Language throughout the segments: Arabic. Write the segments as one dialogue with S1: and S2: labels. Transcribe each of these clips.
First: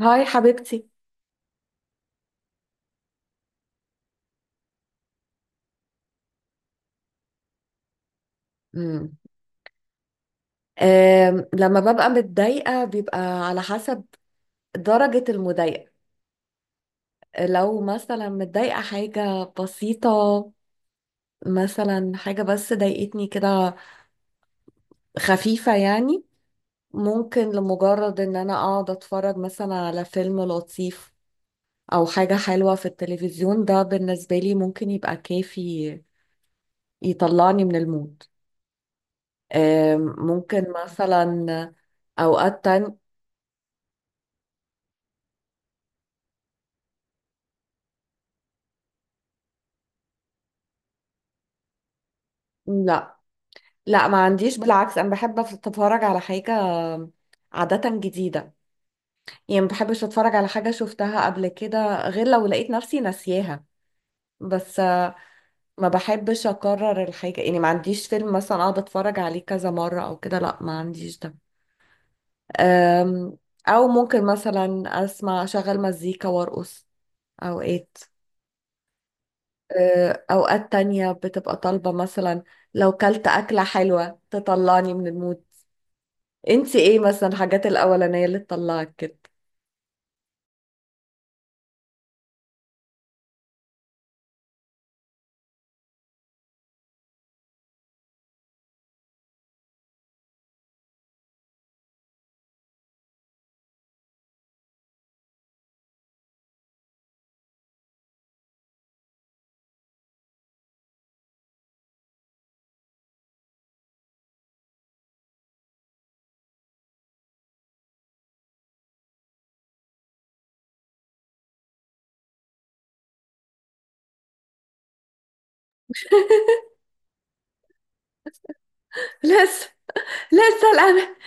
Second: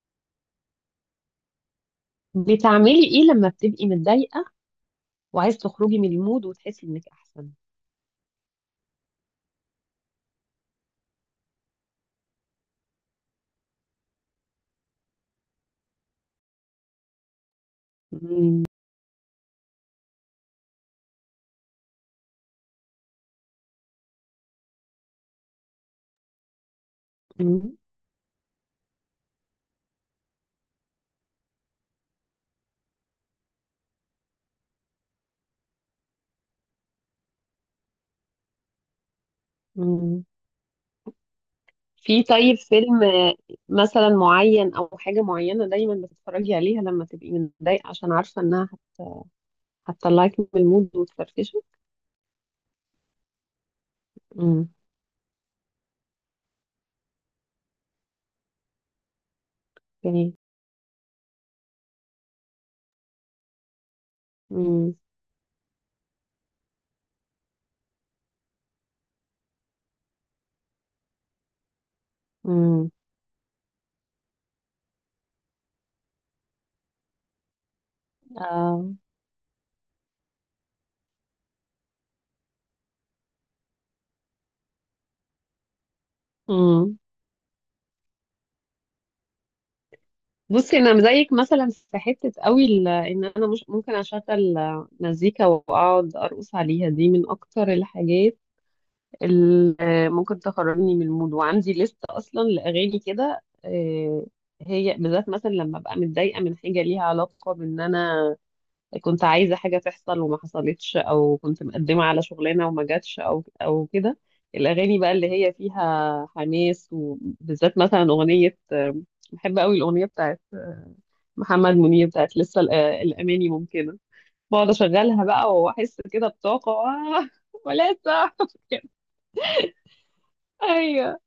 S1: هاي حبيبتي.
S2: بتعملي ايه لما بتبقي متضايقة وعايز تخرجي من المود وتحسي انك احسن؟
S1: امم أم، لما ببقى متضايقة بيبقى على حسب درجة المضايقة. لو مثلا
S2: مم.
S1: متضايقة حاجة بسيطة، مثلا حاجة بس ضايقتني كده، خفيفة يعني، ممكن
S2: مم.
S1: لمجرد ان انا اقعد اتفرج مثلا على فيلم لطيف او حاجة حلوة في التلفزيون، ده بالنسبة لي ممكن يبقى كافي يطلعني من المود.
S2: مم.
S1: ممكن مثلا
S2: في، طيب،
S1: اوقات تانية.
S2: فيلم مثلا معين او حاجة معينة دايما بتتفرجي عليها لما تبقي متضايقة عشان عارفة انها هت- هتطلعك من المود وتفرفشك؟
S1: لا لا، ما عنديش،
S2: مم.
S1: بالعكس انا بحب اتفرج على حاجة عادة جديدة، يعني ما بحبش اتفرج
S2: جميل.
S1: على حاجة شفتها قبل كده غير لو لقيت نفسي ناسياها. بس
S2: مم.
S1: ما بحبش اكرر الحاجة، يعني ما عنديش فيلم مثلا اقعد اتفرج عليه كذا مرة او كده، لا ما عنديش ده.
S2: مم.
S1: أم، او ممكن مثلا اسمع اشغل مزيكا وارقص اوقات.
S2: آه.
S1: اوقات تانية بتبقى طالبة مثلا لو كلت اكلة حلوة تطلعني من المود. انت
S2: مم.
S1: ايه مثلا الحاجات الاولانيه اللي تطلعك كده؟
S2: بصي، انا زيك مثلا في حته قوي، ان انا مش ممكن اشغل مزيكا واقعد ارقص عليها. دي من اكتر الحاجات ممكن تخرجني من المود، وعندي لستة أصلا لأغاني كده. هي بالذات مثلا لما أبقى متضايقة من حاجة ليها علاقة بإن أنا كنت عايزة حاجة تحصل وما حصلتش، أو كنت مقدمة على شغلانة وما جاتش، أو كده. الأغاني بقى اللي هي فيها حماس، وبالذات مثلا أغنية بحب قوي الأغنية بتاعت محمد منير بتاعت لسه الأماني ممكنة. بقعد أشغلها بقى وأحس كده بطاقة. ولسه
S1: لسه، لسه الان.
S2: ايوه.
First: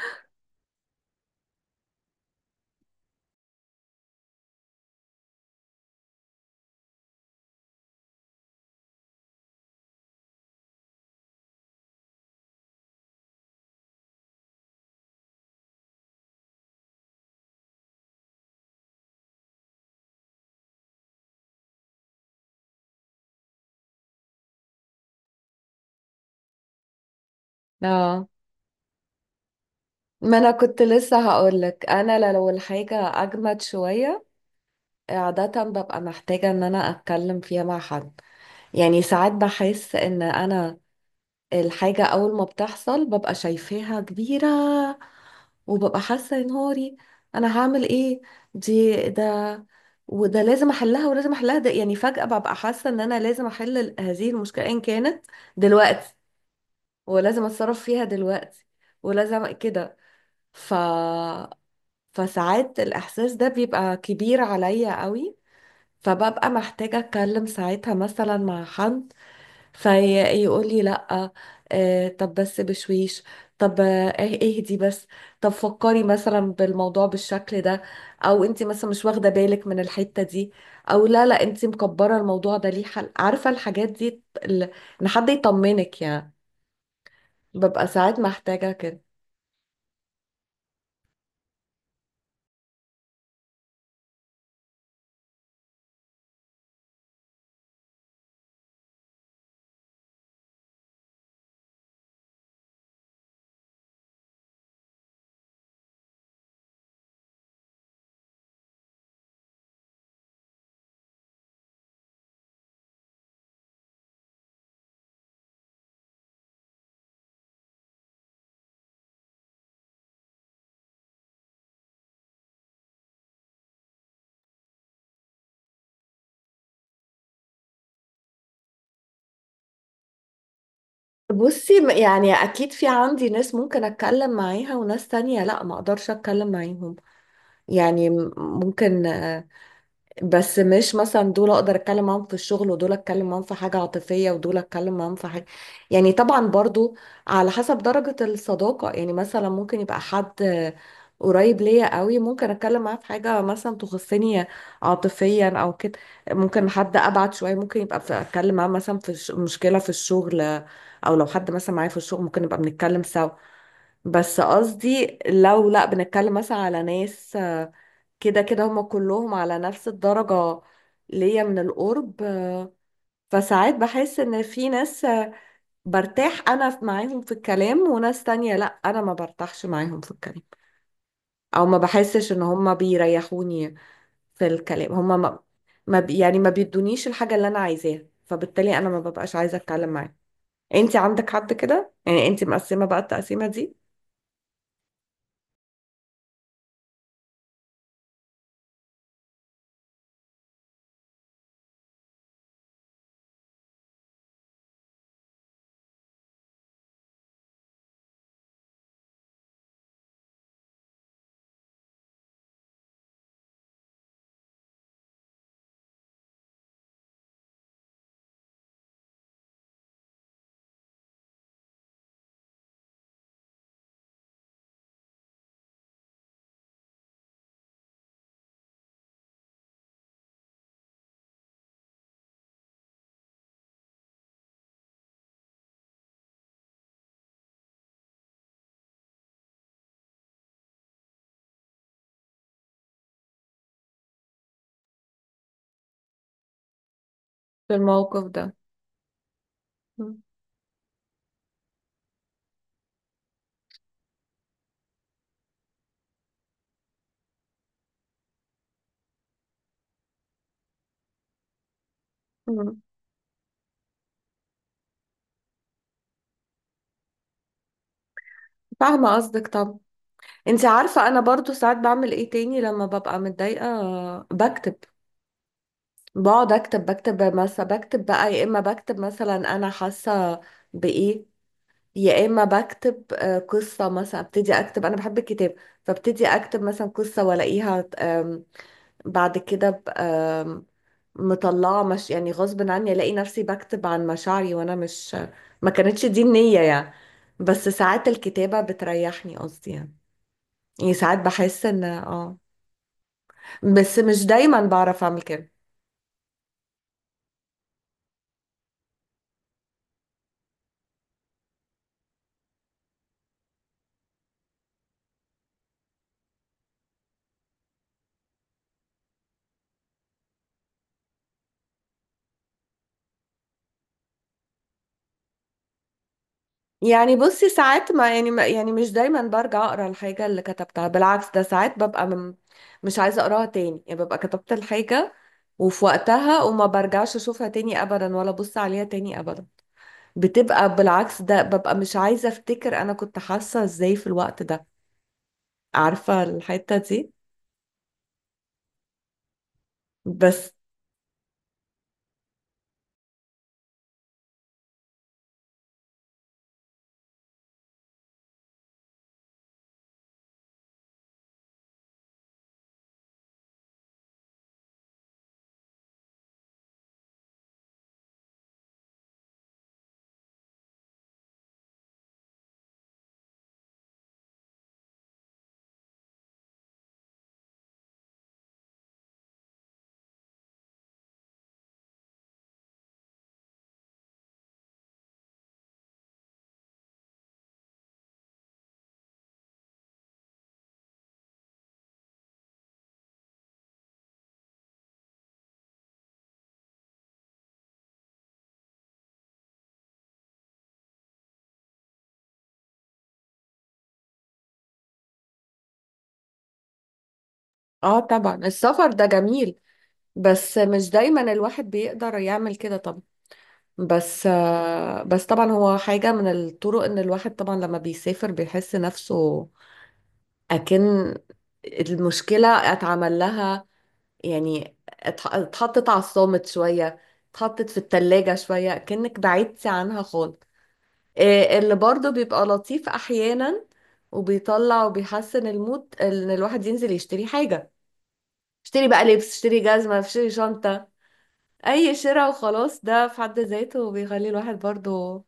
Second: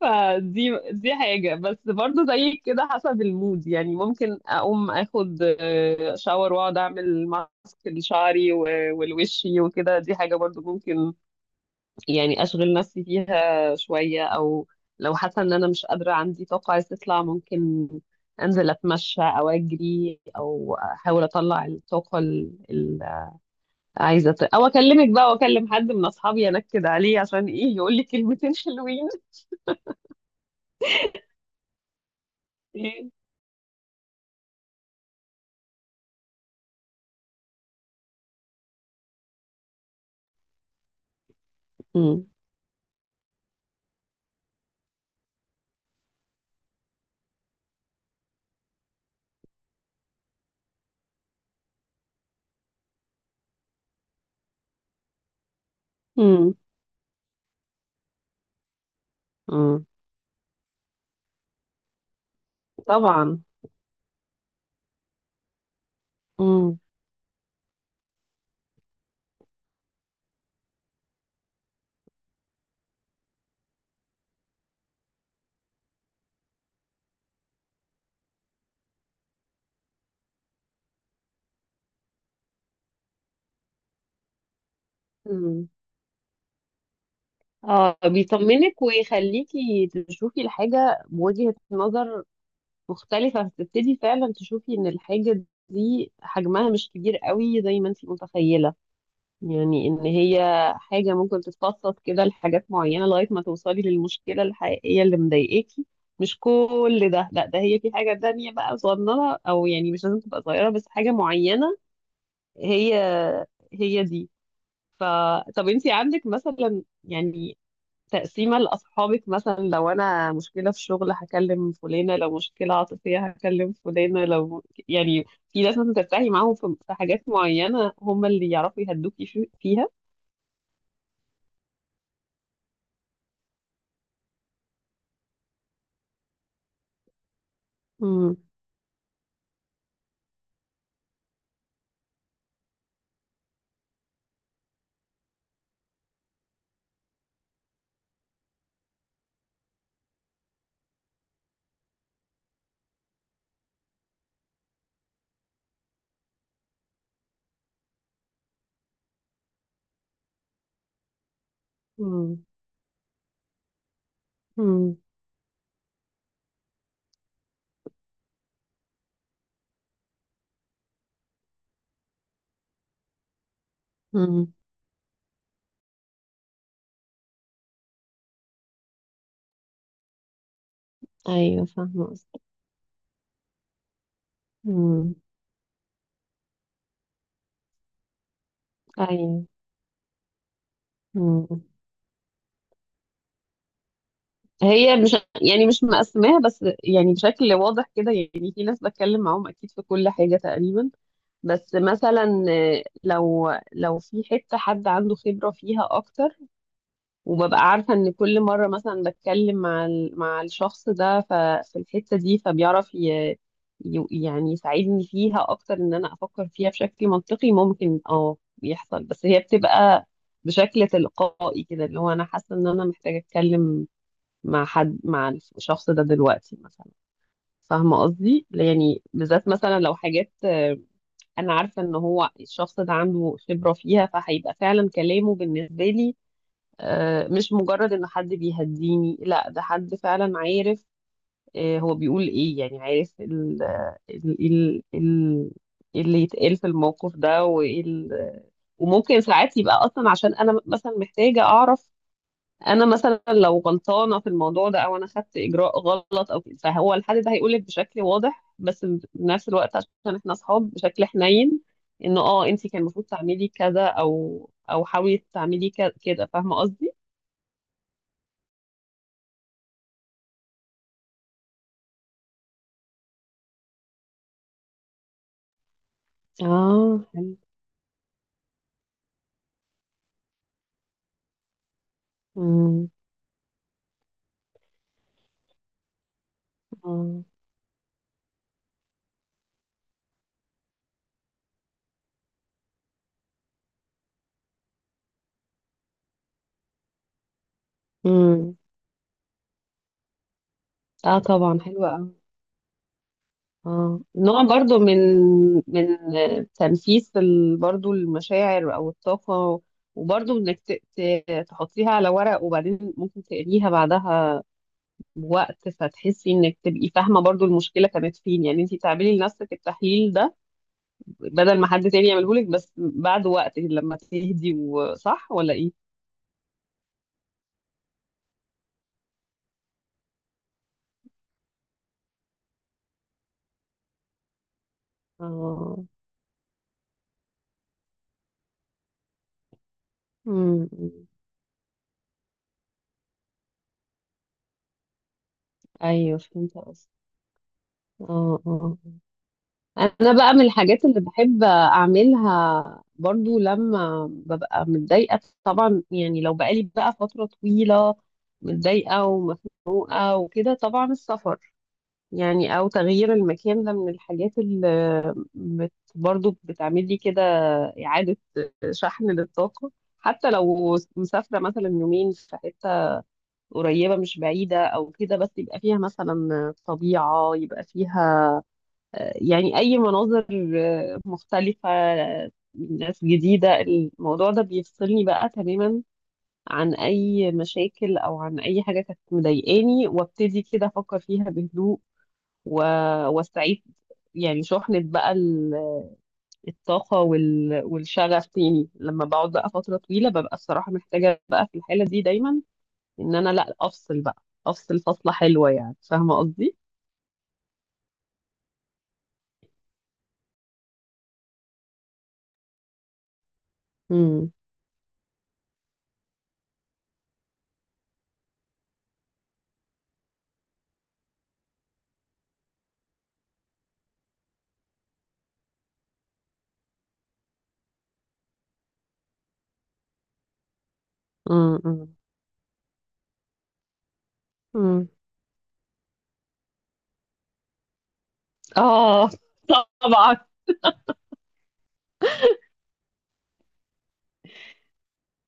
S2: فدي حاجة، بس برضو زي كده حسب المود، يعني ممكن أقوم أخد شاور وأقعد أعمل ماسك لشعري و- والوشي وكده. دي حاجة برضو ممكن يعني أشغل نفسي فيها شوية. أو لو حاسة إن أنا مش قادرة، عندي طاقة عايزة تطلع، ممكن أنزل أتمشى أو أجري أو أحاول أطلع الطاقة اللي عايزة أو أكلمك بقى وأكلم حد من أصحابي أنكد عليه عشان إيه يقول لي
S1: اه،
S2: كلمتين حلوين.
S1: ما انا كنت لسه هقولك انا لو الحاجه اجمد شويه، عاده ببقى محتاجه ان انا اتكلم فيها مع حد. يعني ساعات بحس ان انا الحاجة أول ما بتحصل ببقى شايفاها كبيرة، وببقى حاسة يا نهاري أنا هعمل إيه، دي، وده لازم أحلها يعني فجأة ببقى حاسة إن أنا لازم أحل هذه المشكلة إن كانت دلوقتي،
S2: مم.
S1: ولازم أتصرف فيها دلوقتي ولازم
S2: مم.
S1: كده. ف فساعات الإحساس
S2: طبعا.
S1: ده بيبقى كبير عليا قوي، فببقى
S2: امم.
S1: محتاجة أتكلم ساعتها مثلا مع حد فيقول لي لا آه، طب بس بشويش، طب آه ايه، اهدي بس، طب فكري مثلا بالموضوع بالشكل ده، او انت مثلا مش واخده بالك من الحته دي، او لا، انت مكبره الموضوع ده ليه حل، عارفه الحاجات دي ان حد
S2: مم.
S1: يطمنك يعني. ببقى
S2: اه،
S1: ساعات محتاجه
S2: بيطمنك
S1: كده.
S2: ويخليكي تشوفي الحاجة بوجهة نظر مختلفة، فتبتدي فعلا تشوفي ان الحاجة دي حجمها مش كبير قوي زي ما انت متخيلة. يعني ان هي حاجة ممكن تتفصص كده لحاجات معينة لغاية ما توصلي للمشكلة الحقيقية اللي مضايقاكي. مش كل ده، لا، ده هي في حاجة تانية بقى صغننة، او يعني مش لازم تبقى صغيرة بس حاجة معينة هي هي دي. ف طب انتي عندك مثلا يعني تقسيمة لأصحابك؟ مثلا لو أنا مشكلة في شغل هكلم فلانة، لو مشكلة عاطفية هكلم فلانة، لو يعني في ناس مثلا ترتاحي معاهم في حاجات معينة هم اللي يعرفوا يهدوكي فيها.
S1: بصي، يعني اكيد في عندي ناس ممكن اتكلم معاها وناس تانية لا ما اقدرش اتكلم معاهم، يعني
S2: امم.
S1: ممكن. بس مش مثلا دول اقدر اتكلم معاهم في الشغل ودول اتكلم معاهم في حاجة عاطفية ودول اتكلم معاهم في حاجة، يعني طبعا برضو على حسب درجة الصداقة. يعني مثلا ممكن يبقى حد قريب ليا قوي ممكن اتكلم معاه في حاجة مثلا تخصني عاطفيا او كده، ممكن حد ابعد شوية ممكن يبقى في اتكلم معاه مثلا في مشكلة في الشغل، او لو حد مثلا معايا في الشغل ممكن
S2: امم.
S1: نبقى بنتكلم سوا. بس
S2: امم.
S1: قصدي لو لا بنتكلم مثلا على ناس كده كده، هما كلهم على نفس الدرجة ليا من القرب. فساعات بحس ان
S2: امم.
S1: في ناس، برتاح انا معاهم في الكلام، وناس تانية لا انا ما برتاحش معاهم في الكلام،
S2: ايوه،
S1: او ما
S2: فاهمه
S1: بحسش
S2: قصدك.
S1: ان هما بيريحوني في الكلام،
S2: امم.
S1: هما ما ما بي- يعني ما بيدونيش الحاجة اللي انا عايزاها، فبالتالي انا ما ببقاش عايزة اتكلم معاهم. انت عندك حد
S2: ايوه،
S1: كده يعني؟ انت مقسمة بقى التقسيمة دي؟
S2: هي مش يعني مش مقسماها بس يعني بشكل واضح كده. يعني في ناس بتكلم معاهم اكيد في كل حاجة تقريبا. بس مثلا لو في حتة حد عنده خبرة فيها اكتر، وببقى عارفة ان كل مرة مثلا بتكلم مع الشخص ده في الحتة دي، فبيعرف يعني يساعدني فيها اكتر، ان انا افكر فيها بشكل منطقي ممكن اه يحصل. بس هي بتبقى بشكل تلقائي كده، اللي هو انا حاسة ان انا محتاجة اتكلم مع حد، مع الشخص ده دلوقتي مثلا. فاهمة قصدي يعني؟ بالذات مثلا لو حاجات أنا عارفة إن هو الشخص ده عنده خبرة فيها، فهيبقى فعلا كلامه بالنسبة لي مش مجرد إن حد بيهديني، لا ده حد فعلا عارف هو بيقول إيه، يعني عارف ال ال ال ال اللي يتقال في الموقف ده،
S1: في
S2: وإيه
S1: الموقف ده.
S2: وممكن ساعات يبقى أصلا
S1: مم.
S2: عشان أنا مثلا محتاجة أعرف انا مثلا لو غلطانه في الموضوع ده، او انا خدت اجراء غلط او كده، فهو الحد ده هيقولك بشكل واضح بس في نفس الوقت عشان احنا اصحاب بشكل حنين، انه انت
S1: مم.
S2: كان المفروض تعملي كذا او حاولي تعملي كده. فاهمه قصدي؟
S1: فاهمة قصدك طبعا. انت عارفة انا برضو ساعات بعمل ايه تاني لما ببقى متضايقة؟ بكتب، بقعد اكتب،
S2: اه،
S1: بكتب
S2: حلو.
S1: مثلا بكتب بقى، يا اما بكتب مثلا انا حاسة بايه، يا اما
S2: امم.
S1: بكتب قصة مثلا، ابتدي اكتب، انا بحب الكتاب، فابتدي اكتب مثلا قصة
S2: اه.
S1: والاقيها بعد كده ب- آم، مطلعة، مش يعني غصب عني، الاقي نفسي بكتب عن مشاعري وانا مش، ما كانتش دي النية يعني، بس ساعات
S2: امم.
S1: الكتابة بتريحني قصدي يعني. يعني ساعات
S2: اه، طبعا
S1: بحس ان
S2: حلوة.
S1: اه، بس
S2: اه،
S1: مش
S2: نوع
S1: دايما
S2: برضو من
S1: بعرف اعمل كده.
S2: من تنفيس برضو المشاعر او الطاقة، وبرضو انك تحطيها على ورق وبعدين ممكن تقريها بعدها بوقت، فتحسي انك تبقي فاهمة برضو المشكلة كانت فين. يعني انتي تعملي لنفسك التحليل ده بدل ما حد تاني يعمله لك، بس بعد وقت لما تهدي، وصح ولا ايه؟
S1: يعني بصي ساعات ما يعني ما يعني مش دايما برجع اقرا الحاجه اللي كتبتها، بالعكس ده ساعات ببقى مش عايزه اقراها تاني، يعني ببقى كتبت الحاجه وفي
S2: اه.
S1: وقتها وما برجعش اشوفها تاني ابدا ولا ابص عليها تاني ابدا.
S2: امم.
S1: بتبقى بالعكس ده، ببقى مش عايزه افتكر انا كنت حاسه ازاي في الوقت ده،
S2: ايوه
S1: عارفه
S2: فهمت
S1: الحته
S2: قصدي.
S1: دي.
S2: اه اه، انا بقى من
S1: بس
S2: الحاجات اللي بحب اعملها برضو لما ببقى متضايقه، طبعا يعني لو بقالي بقى فتره طويله متضايقه ومخنوقه وكده، طبعا السفر، يعني او تغيير المكان، ده من الحاجات اللي بت برضو بتعمل لي كده اعاده شحن للطاقه. حتى لو مسافره مثلا يومين في حته قريبه مش بعيده او كده، بس يبقى فيها مثلا طبيعه، يبقى فيها يعني أي مناظر مختلفة، ناس جديدة، الموضوع ده بيفصلني بقى تماما عن أي مشاكل، أو عن أي حاجة كانت مضايقاني، وابتدي كده أفكر فيها بهدوء و... واستعيد يعني شحنة بقى الطاقة والشغف تاني. لما بقعد بقى فترة طويلة ببقى الصراحة محتاجة بقى في الحالة دي دايما إن أنا لأ أفصل بقى أفصل فصلة حلوة. يعني فاهمة قصدي؟
S1: اه طبعا السفر ده جميل، بس مش دايما الواحد بيقدر يعمل كده طبعا. بس
S2: امم.
S1: بس طبعا هو حاجة من الطرق، ان الواحد طبعا لما بيسافر بيحس نفسه اكن المشكلة اتعمل لها، يعني اتحطت على الصامت شوية، اتحطت في التلاجة شوية كأنك بعدتي عنها خالص. اللي
S2: امم.
S1: برضه بيبقى لطيف احيانا وبيطلع
S2: امم.
S1: وبيحسن المود ان الواحد ينزل يشتري حاجة. اشتري بقى
S2: اه،
S1: لبس، اشتري جزمة،
S2: طبعا.
S1: اشتري شنطة، اي شراء وخلاص، ده في حد ذاته بيخلي الواحد برضه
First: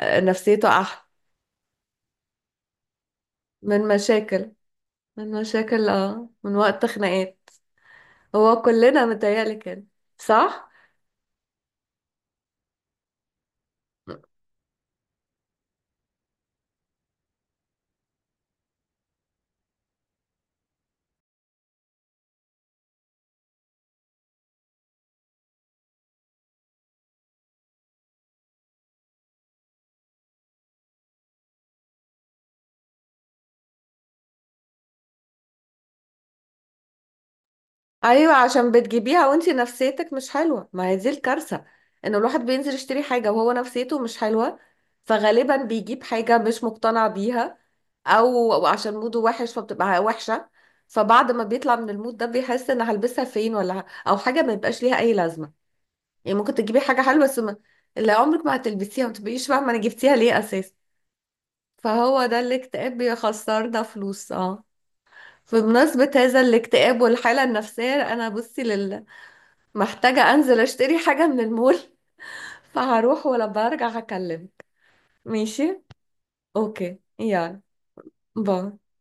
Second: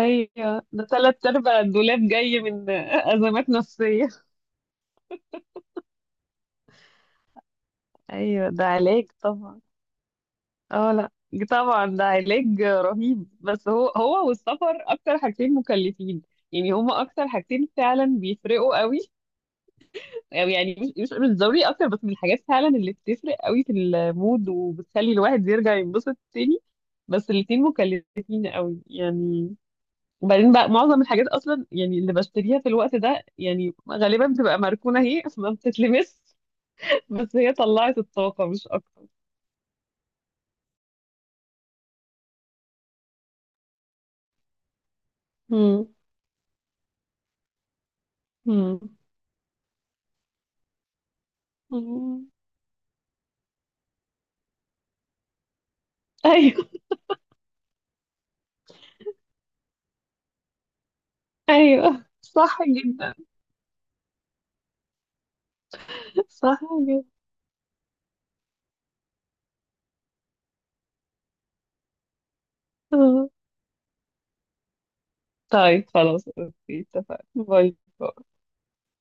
S1: نفسيته
S2: ده
S1: احلى،
S2: تلات ارباع الدولاب جاي من ازمات
S1: من
S2: نفسيه.
S1: مشاكل، من مشاكل اه، من وقت خناقات.
S2: ايوه
S1: هو
S2: ده علاج
S1: كلنا متهيألي
S2: طبعا.
S1: كده، صح؟
S2: اه لا، طبعا ده علاج رهيب، بس هو والسفر اكتر حاجتين مكلفين يعني. هما اكتر حاجتين فعلا بيفرقوا قوي، أو يعني مش ضروري اكتر، بس من الحاجات فعلا اللي بتفرق قوي في المود وبتخلي الواحد يرجع ينبسط تاني. بس الاتنين مكلفين قوي يعني. وبعدين بقى معظم الحاجات اصلا يعني اللي بشتريها في الوقت ده يعني غالبا بتبقى مركونه، هي ما بتتلمس. بس هي طلعت
S1: ايوه
S2: الطاقه مش
S1: عشان
S2: اكتر.
S1: بتجيبيها وانتي نفسيتك مش حلوه، ما هي دي الكارثه، ان الواحد بينزل يشتري حاجه وهو نفسيته مش حلوه، فغالبا
S2: مم.
S1: بيجيب حاجه مش مقتنع بيها، او أو
S2: مم.
S1: عشان موده وحش فبتبقى وحشه، فبعد ما بيطلع من المود ده
S2: مم.
S1: بيحس ان هلبسها فين، او حاجه ما يبقاش ليها اي لازمه. يعني ممكن
S2: ايوه.
S1: تجيبي حاجه حلوه بس اللي عمرك ما هتلبسيها، ما تبقيش فاهمه انا جبتيها ليه اساسا.
S2: ايوه
S1: فهو ده
S2: صح
S1: الاكتئاب
S2: جدا.
S1: بيخسرنا فلوس اه. بمناسبة هذا
S2: صح
S1: الاكتئاب
S2: جدا.
S1: والحالة النفسية أنا بصي لله محتاجة أنزل أشتري حاجة من المول. فهروح
S2: آه.
S1: ولما أرجع هكلمك، ماشي؟
S2: طيب خلاص، اوكي،
S1: أوكي
S2: اتفقنا.
S1: يلا،
S2: باي باي.
S1: باي.